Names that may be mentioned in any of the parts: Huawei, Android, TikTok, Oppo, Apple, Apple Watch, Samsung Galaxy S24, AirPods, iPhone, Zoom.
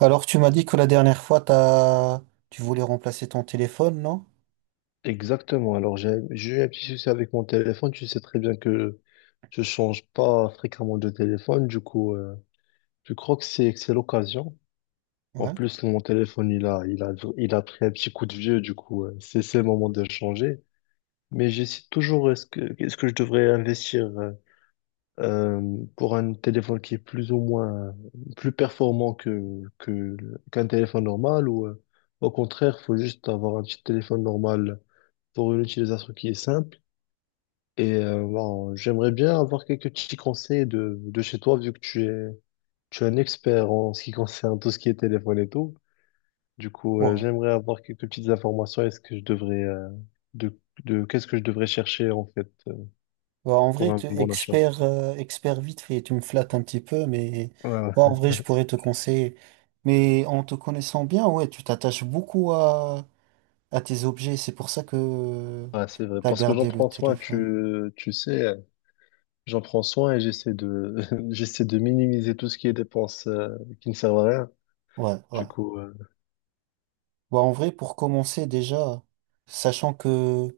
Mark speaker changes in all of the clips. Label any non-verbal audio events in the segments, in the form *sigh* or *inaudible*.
Speaker 1: Alors, tu m'as dit que la dernière fois, t'as... tu voulais remplacer ton téléphone, non?
Speaker 2: Exactement. Alors, j'ai eu un petit souci avec mon téléphone. Tu sais très bien que je change pas fréquemment de téléphone. Du coup, je crois que c'est l'occasion. En
Speaker 1: Ouais.
Speaker 2: plus, mon téléphone, il a pris un petit coup de vieux. Du coup, c'est le moment de le changer. Mais j'hésite toujours, est-ce que je devrais investir pour un téléphone qui est plus ou moins plus performant qu'un téléphone normal ou au contraire, faut juste avoir un petit téléphone normal pour une utilisation qui est simple. Et bon, j'aimerais bien avoir quelques petits conseils de chez toi, vu que tu es un expert en ce qui concerne tout ce qui est téléphone et tout. Du coup,
Speaker 1: Ouais.
Speaker 2: j'aimerais avoir quelques petites informations. Est-ce que je devrais, de, qu'est-ce que je devrais chercher, en fait,
Speaker 1: Bah, en
Speaker 2: pour
Speaker 1: vrai,
Speaker 2: un
Speaker 1: tu
Speaker 2: bon achat?
Speaker 1: expert, expert vite fait, tu me flattes un petit peu, mais
Speaker 2: Ouais,
Speaker 1: ouais, en
Speaker 2: ouais.
Speaker 1: vrai, je pourrais te conseiller. Mais en te connaissant bien, ouais, tu t'attaches beaucoup à tes objets. C'est pour ça que
Speaker 2: Ouais, c'est vrai.
Speaker 1: t'as
Speaker 2: Parce que j'en
Speaker 1: gardé le
Speaker 2: prends soin,
Speaker 1: téléphone.
Speaker 2: tu sais, j'en prends soin et j'essaie de, *laughs* j'essaie de minimiser tout ce qui est dépenses, qui ne servent à rien.
Speaker 1: Ouais, ouais.
Speaker 2: Du coup,
Speaker 1: Bah, en vrai, pour commencer déjà, sachant que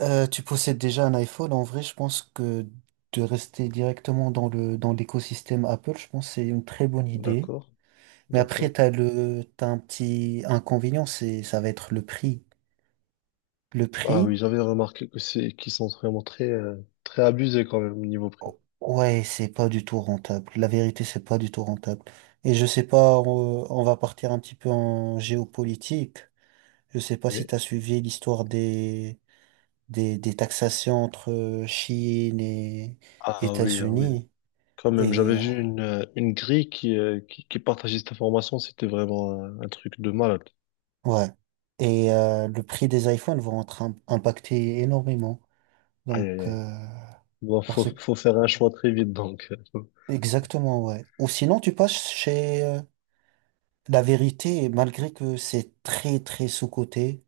Speaker 1: Tu possèdes déjà un iPhone, en vrai, je pense que de rester directement dans le, dans l'écosystème Apple, je pense que c'est une très bonne idée.
Speaker 2: d'accord,
Speaker 1: Mais après,
Speaker 2: d'accord.
Speaker 1: t'as le, t'as un petit inconvénient, c'est, ça va être le prix. Le
Speaker 2: Ah
Speaker 1: prix,
Speaker 2: oui, j'avais remarqué que c'est qu'ils sont vraiment très très abusés quand même au niveau prix.
Speaker 1: ouais, c'est pas du tout rentable. La vérité, c'est pas du tout rentable. Et je sais pas, on va partir un petit peu en géopolitique. Je sais pas
Speaker 2: Oui.
Speaker 1: si t'as suivi l'histoire des taxations entre Chine et
Speaker 2: Ah oui, ah oui.
Speaker 1: États-Unis.
Speaker 2: Quand même,
Speaker 1: Et
Speaker 2: j'avais
Speaker 1: euh,
Speaker 2: vu une grille qui qui partageait cette information, c'était vraiment un truc de malade.
Speaker 1: Ouais. Et le prix des iPhones vont être impactés énormément.
Speaker 2: Aïe
Speaker 1: Donc,
Speaker 2: aïe aïe. Bon, faut
Speaker 1: parce que...
Speaker 2: faut faire un choix très vite donc. euh,
Speaker 1: Exactement, ouais. Ou sinon, tu passes chez la vérité, malgré que c'est très, très sous-coté,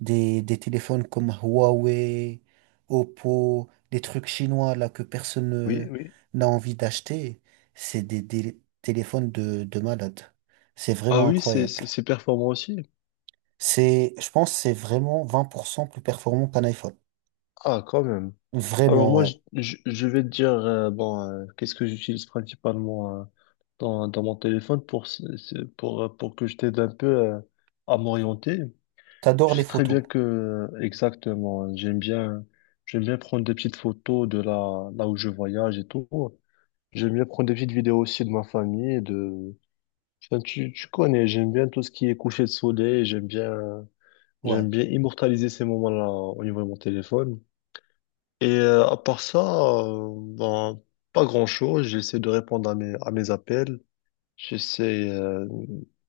Speaker 1: des téléphones comme Huawei, Oppo, des trucs chinois là que personne
Speaker 2: Oui, oui.
Speaker 1: n'a envie d'acheter, c'est des téléphones de malade. C'est
Speaker 2: Ah
Speaker 1: vraiment
Speaker 2: oui, c'est
Speaker 1: incroyable.
Speaker 2: c'est c'est performant aussi.
Speaker 1: C'est, je pense, que c'est vraiment 20% plus performant qu'un iPhone.
Speaker 2: Ah quand même. Alors
Speaker 1: Vraiment,
Speaker 2: moi
Speaker 1: ouais.
Speaker 2: je vais te dire bon qu'est-ce que j'utilise principalement dans mon téléphone pour pour que je t'aide un peu à m'orienter. Je
Speaker 1: T'adores les
Speaker 2: sais très
Speaker 1: photos.
Speaker 2: bien que, exactement, j'aime bien prendre des petites photos là où je voyage et tout. J'aime bien prendre des petites vidéos aussi de ma famille, enfin, tu connais, j'aime bien tout ce qui est coucher de soleil,
Speaker 1: Ouais.
Speaker 2: j'aime bien immortaliser ces moments-là au niveau de mon téléphone. Et à part ça, euh, ben, pas grand-chose, j'essaie de répondre à mes appels, j'essaie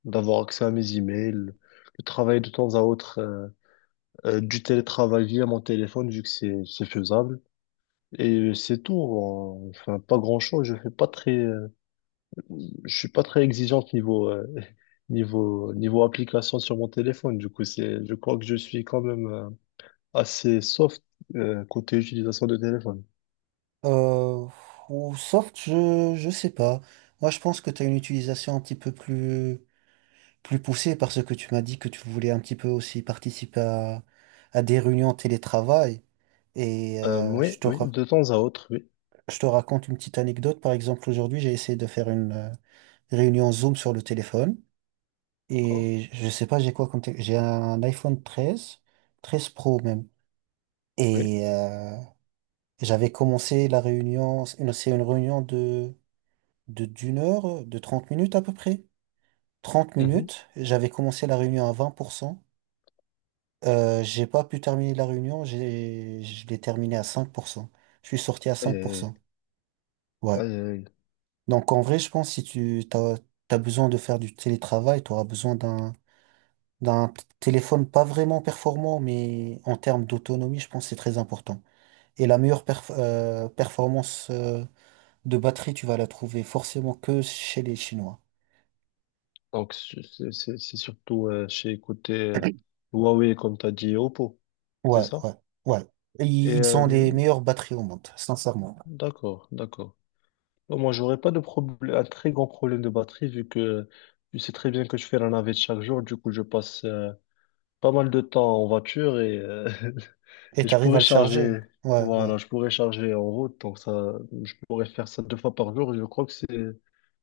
Speaker 2: d'avoir accès à mes emails, de travailler de temps à autre. Du télétravail via mon téléphone, vu que c'est faisable. Et c'est tout. Enfin, pas grand-chose. Je fais pas très, je suis pas très exigeant niveau *laughs* niveau application sur mon téléphone. Du coup, je crois que je suis quand même assez soft côté utilisation de téléphone.
Speaker 1: Euh, ou soft, je sais pas. Moi, je pense que t'as une utilisation un petit peu plus, plus poussée parce que tu m'as dit que tu voulais un petit peu aussi participer à des réunions télétravail. Et euh,
Speaker 2: Oui,
Speaker 1: je te,
Speaker 2: oui,
Speaker 1: ra-
Speaker 2: de temps à autre, oui.
Speaker 1: je te raconte une petite anecdote. Par exemple, aujourd'hui, j'ai essayé de faire une réunion Zoom sur le téléphone.
Speaker 2: D'accord.
Speaker 1: Et je sais pas, j'ai quoi comme... J'ai un iPhone 13 13 Pro même.
Speaker 2: Oui.
Speaker 1: Et euh, Et j'avais commencé la réunion, c'est une réunion de, d'1 heure, de 30 minutes à peu près. Trente
Speaker 2: Mhm.
Speaker 1: minutes, j'avais commencé la réunion à 20%. J'ai pas pu terminer la réunion, j'ai, je l'ai terminée à 5%. Je suis sorti à
Speaker 2: Aïe, aïe,
Speaker 1: 5%. Ouais.
Speaker 2: aïe, aïe, aïe.
Speaker 1: Donc en vrai, je pense si tu t'as, t'as besoin de faire du télétravail, tu auras besoin d'un, d'un téléphone pas vraiment performant, mais en termes d'autonomie, je pense que c'est très important. Et la meilleure performance de batterie, tu vas la trouver forcément que chez les Chinois.
Speaker 2: Donc, c'est surtout chez côté Huawei, comme tu as dit, et Oppo, c'est
Speaker 1: Ouais,
Speaker 2: ça?
Speaker 1: ouais, ouais. Et
Speaker 2: Et
Speaker 1: ils ont les meilleures batteries au monde, sincèrement.
Speaker 2: d'accord, d'accord. Bon, moi, j'aurais pas de problème, un très grand problème de batterie vu que tu sais très bien que je fais la navette chaque jour. Du coup, je passe pas mal de temps en voiture et, *laughs*
Speaker 1: Et
Speaker 2: et je
Speaker 1: t'arrives à
Speaker 2: pourrais
Speaker 1: le charger.
Speaker 2: charger.
Speaker 1: Ouais, ouais.
Speaker 2: Voilà, je pourrais charger en route. Donc ça, je pourrais faire ça deux fois par jour. Je crois que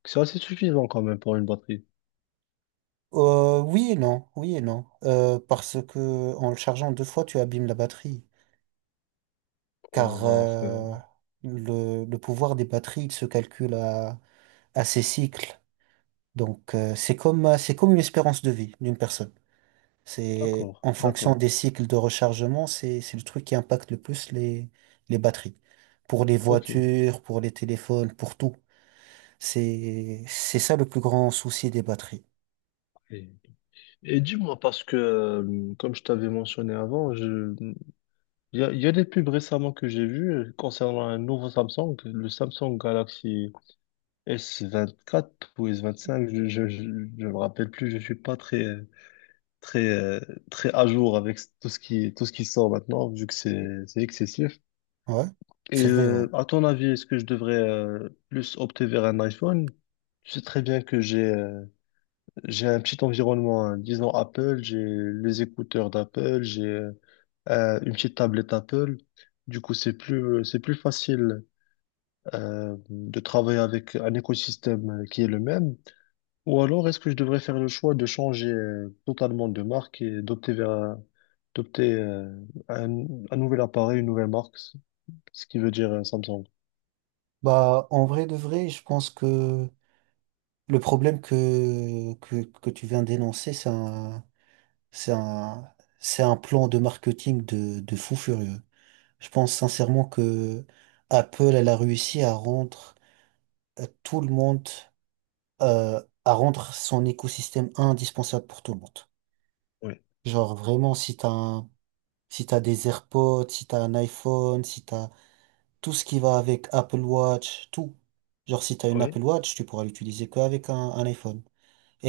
Speaker 2: c'est assez suffisant quand même pour une batterie.
Speaker 1: Oui et non, oui et non. Parce que en le chargeant 2 fois, tu abîmes la batterie.
Speaker 2: Ouais,
Speaker 1: Car
Speaker 2: ouais, enfin,
Speaker 1: le pouvoir des batteries, il se calcule à ses cycles. Donc c'est comme une espérance de vie d'une personne. C'est
Speaker 2: d'accord,
Speaker 1: en fonction
Speaker 2: d'accord.
Speaker 1: des cycles de rechargement, c'est le truc qui impacte le plus les batteries. Pour les
Speaker 2: Ok.
Speaker 1: voitures, pour les téléphones, pour tout. C'est ça le plus grand souci des batteries.
Speaker 2: Et, et dis-moi parce que comme je t'avais mentionné avant, je il y a, il y a des pubs récemment que j'ai vues concernant un nouveau Samsung, le Samsung Galaxy S24 ou S25, je me rappelle plus, je suis pas très, très, très à jour avec tout ce qui sort maintenant, vu que c'est excessif.
Speaker 1: Ouais,
Speaker 2: Et
Speaker 1: c'est vrai, ouais.
Speaker 2: à ton avis, est-ce que je devrais plus opter vers un iPhone? Tu sais très bien que j'ai un petit environnement, hein, disons Apple, j'ai les écouteurs d'Apple, j'ai une petite tablette Apple. Du coup, c'est plus facile de travailler avec un écosystème qui est le même. Ou alors, est-ce que je devrais faire le choix de changer totalement de marque et d'opter vers d'opter euh, un, un nouvel appareil, une nouvelle marque, ce qui veut dire Samsung.
Speaker 1: Bah en vrai de vrai, je pense que le problème que tu viens d'énoncer, c'est un c'est un c'est un plan de marketing de fou furieux. Je pense sincèrement que Apple, elle a réussi à rendre tout le monde à rendre son écosystème indispensable pour tout le monde.
Speaker 2: Oui,
Speaker 1: Genre vraiment, si t'as un, si t'as des AirPods, si t'as un iPhone, si t'as tout ce qui va avec Apple Watch, tout. Genre si t'as une
Speaker 2: oui,
Speaker 1: Apple Watch, tu pourras l'utiliser qu'avec un iPhone.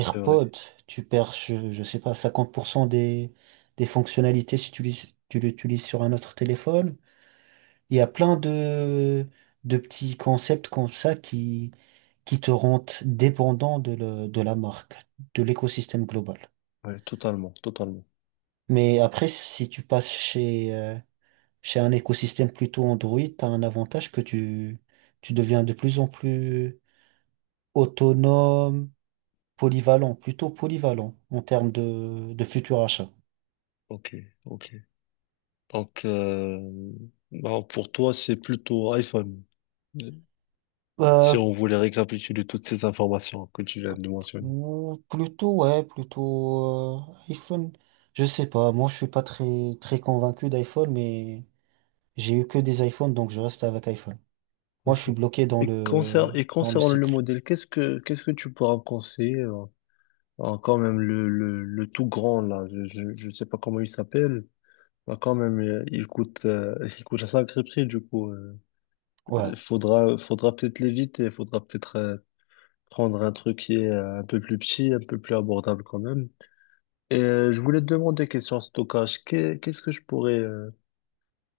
Speaker 2: c'est vrai.
Speaker 1: tu perds, je sais pas, 50% des fonctionnalités si tu l'utilises sur un autre téléphone. Il y a plein de petits concepts comme ça qui te rendent dépendant de, de la marque, de l'écosystème global.
Speaker 2: Oui, totalement, totalement.
Speaker 1: Mais après, si tu passes chez, chez un écosystème plutôt Android, tu as un avantage que tu deviens de plus en plus autonome, polyvalent, plutôt polyvalent en termes de futurs achats.
Speaker 2: Ok, ok. Donc, bon, pour toi, c'est plutôt iPhone. Si
Speaker 1: Euh,
Speaker 2: on voulait récapituler toutes ces informations que tu viens de mentionner.
Speaker 1: ou plutôt, ouais, plutôt iPhone. Je sais pas, moi je suis pas très, très convaincu d'iPhone, mais j'ai eu que des iPhones, donc je reste avec iPhone. Moi, je
Speaker 2: Ok.
Speaker 1: suis bloqué
Speaker 2: Et
Speaker 1: dans le
Speaker 2: concernant le
Speaker 1: cycle.
Speaker 2: modèle, qu'est-ce que tu pourras me conseiller? Ah, quand même, le tout grand, là, je sais pas comment il s'appelle. Ah, quand même, il coûte un sacré prix, du coup.
Speaker 1: Ouais.
Speaker 2: Faudra, faudra peut-être l'éviter, faudra peut-être prendre un truc qui est un peu plus petit, un peu plus abordable quand même. Et je voulais te demander, question stockage, qu'est-ce que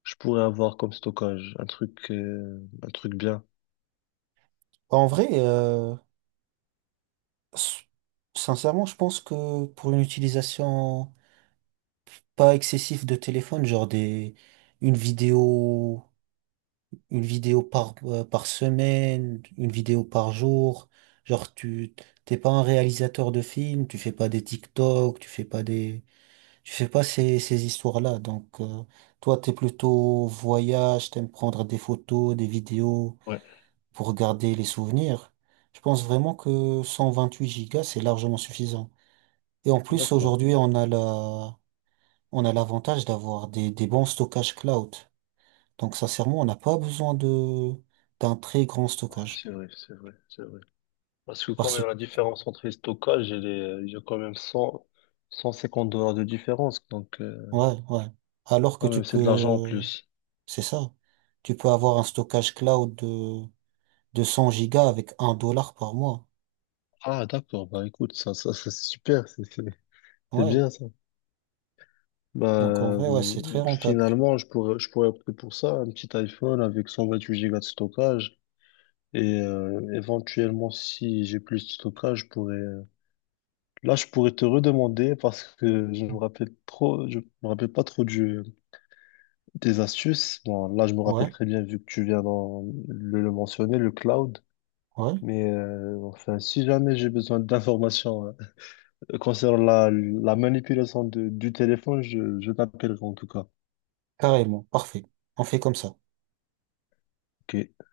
Speaker 2: je pourrais avoir comme stockage? Un truc bien.
Speaker 1: Bah, en vrai, s- sincèrement, je pense que pour une utilisation pas excessive de téléphone, genre des, une vidéo, une vidéo par, par semaine, une vidéo par jour, genre tu, t'es pas un réalisateur de films, tu fais pas des TikTok, tu fais pas des, tu fais pas ces, ces histoires-là. Donc, toi, t'es plutôt voyage, t'aimes prendre des photos, des vidéos,
Speaker 2: Ouais.
Speaker 1: pour garder les souvenirs. Je pense vraiment que 128 gigas, c'est largement suffisant. Et en plus,
Speaker 2: D'accord.
Speaker 1: aujourd'hui, on a la, on a l'avantage d'avoir des bons stockages cloud. Donc, sincèrement, on n'a pas besoin de, d'un très grand
Speaker 2: Ouais,
Speaker 1: stockage.
Speaker 2: c'est vrai, c'est vrai, c'est vrai. Parce que quand
Speaker 1: Parce
Speaker 2: même,
Speaker 1: que,
Speaker 2: la différence entre les stockages, il y a quand même 100, 150 dollars de différence. Donc,
Speaker 1: ouais, ouais. Alors que
Speaker 2: quand
Speaker 1: tu
Speaker 2: même, c'est de l'argent en
Speaker 1: peux,
Speaker 2: plus.
Speaker 1: c'est ça. Tu peux avoir un stockage cloud de 100 gigas avec 1 dollar par mois.
Speaker 2: Ah, d'accord. Bah, écoute, ça, c'est super. C'est
Speaker 1: Ouais.
Speaker 2: bien, ça. Bah,
Speaker 1: Donc, en vrai, ouais, c'est très rentable.
Speaker 2: finalement, je pourrais opter pour ça. Un petit iPhone avec 128 gigas de stockage. Et éventuellement, si j'ai plus de stockage, là, je pourrais te redemander parce que je me rappelle pas trop des astuces, bon, là je me rappelle
Speaker 1: Ouais,
Speaker 2: très bien vu que tu viens de le mentionner, le cloud.
Speaker 1: ouais.
Speaker 2: Mais enfin, si jamais j'ai besoin d'informations concernant la manipulation du téléphone, je t'appellerai en tout cas.
Speaker 1: Carrément. Parfait. On fait comme ça.
Speaker 2: Ok.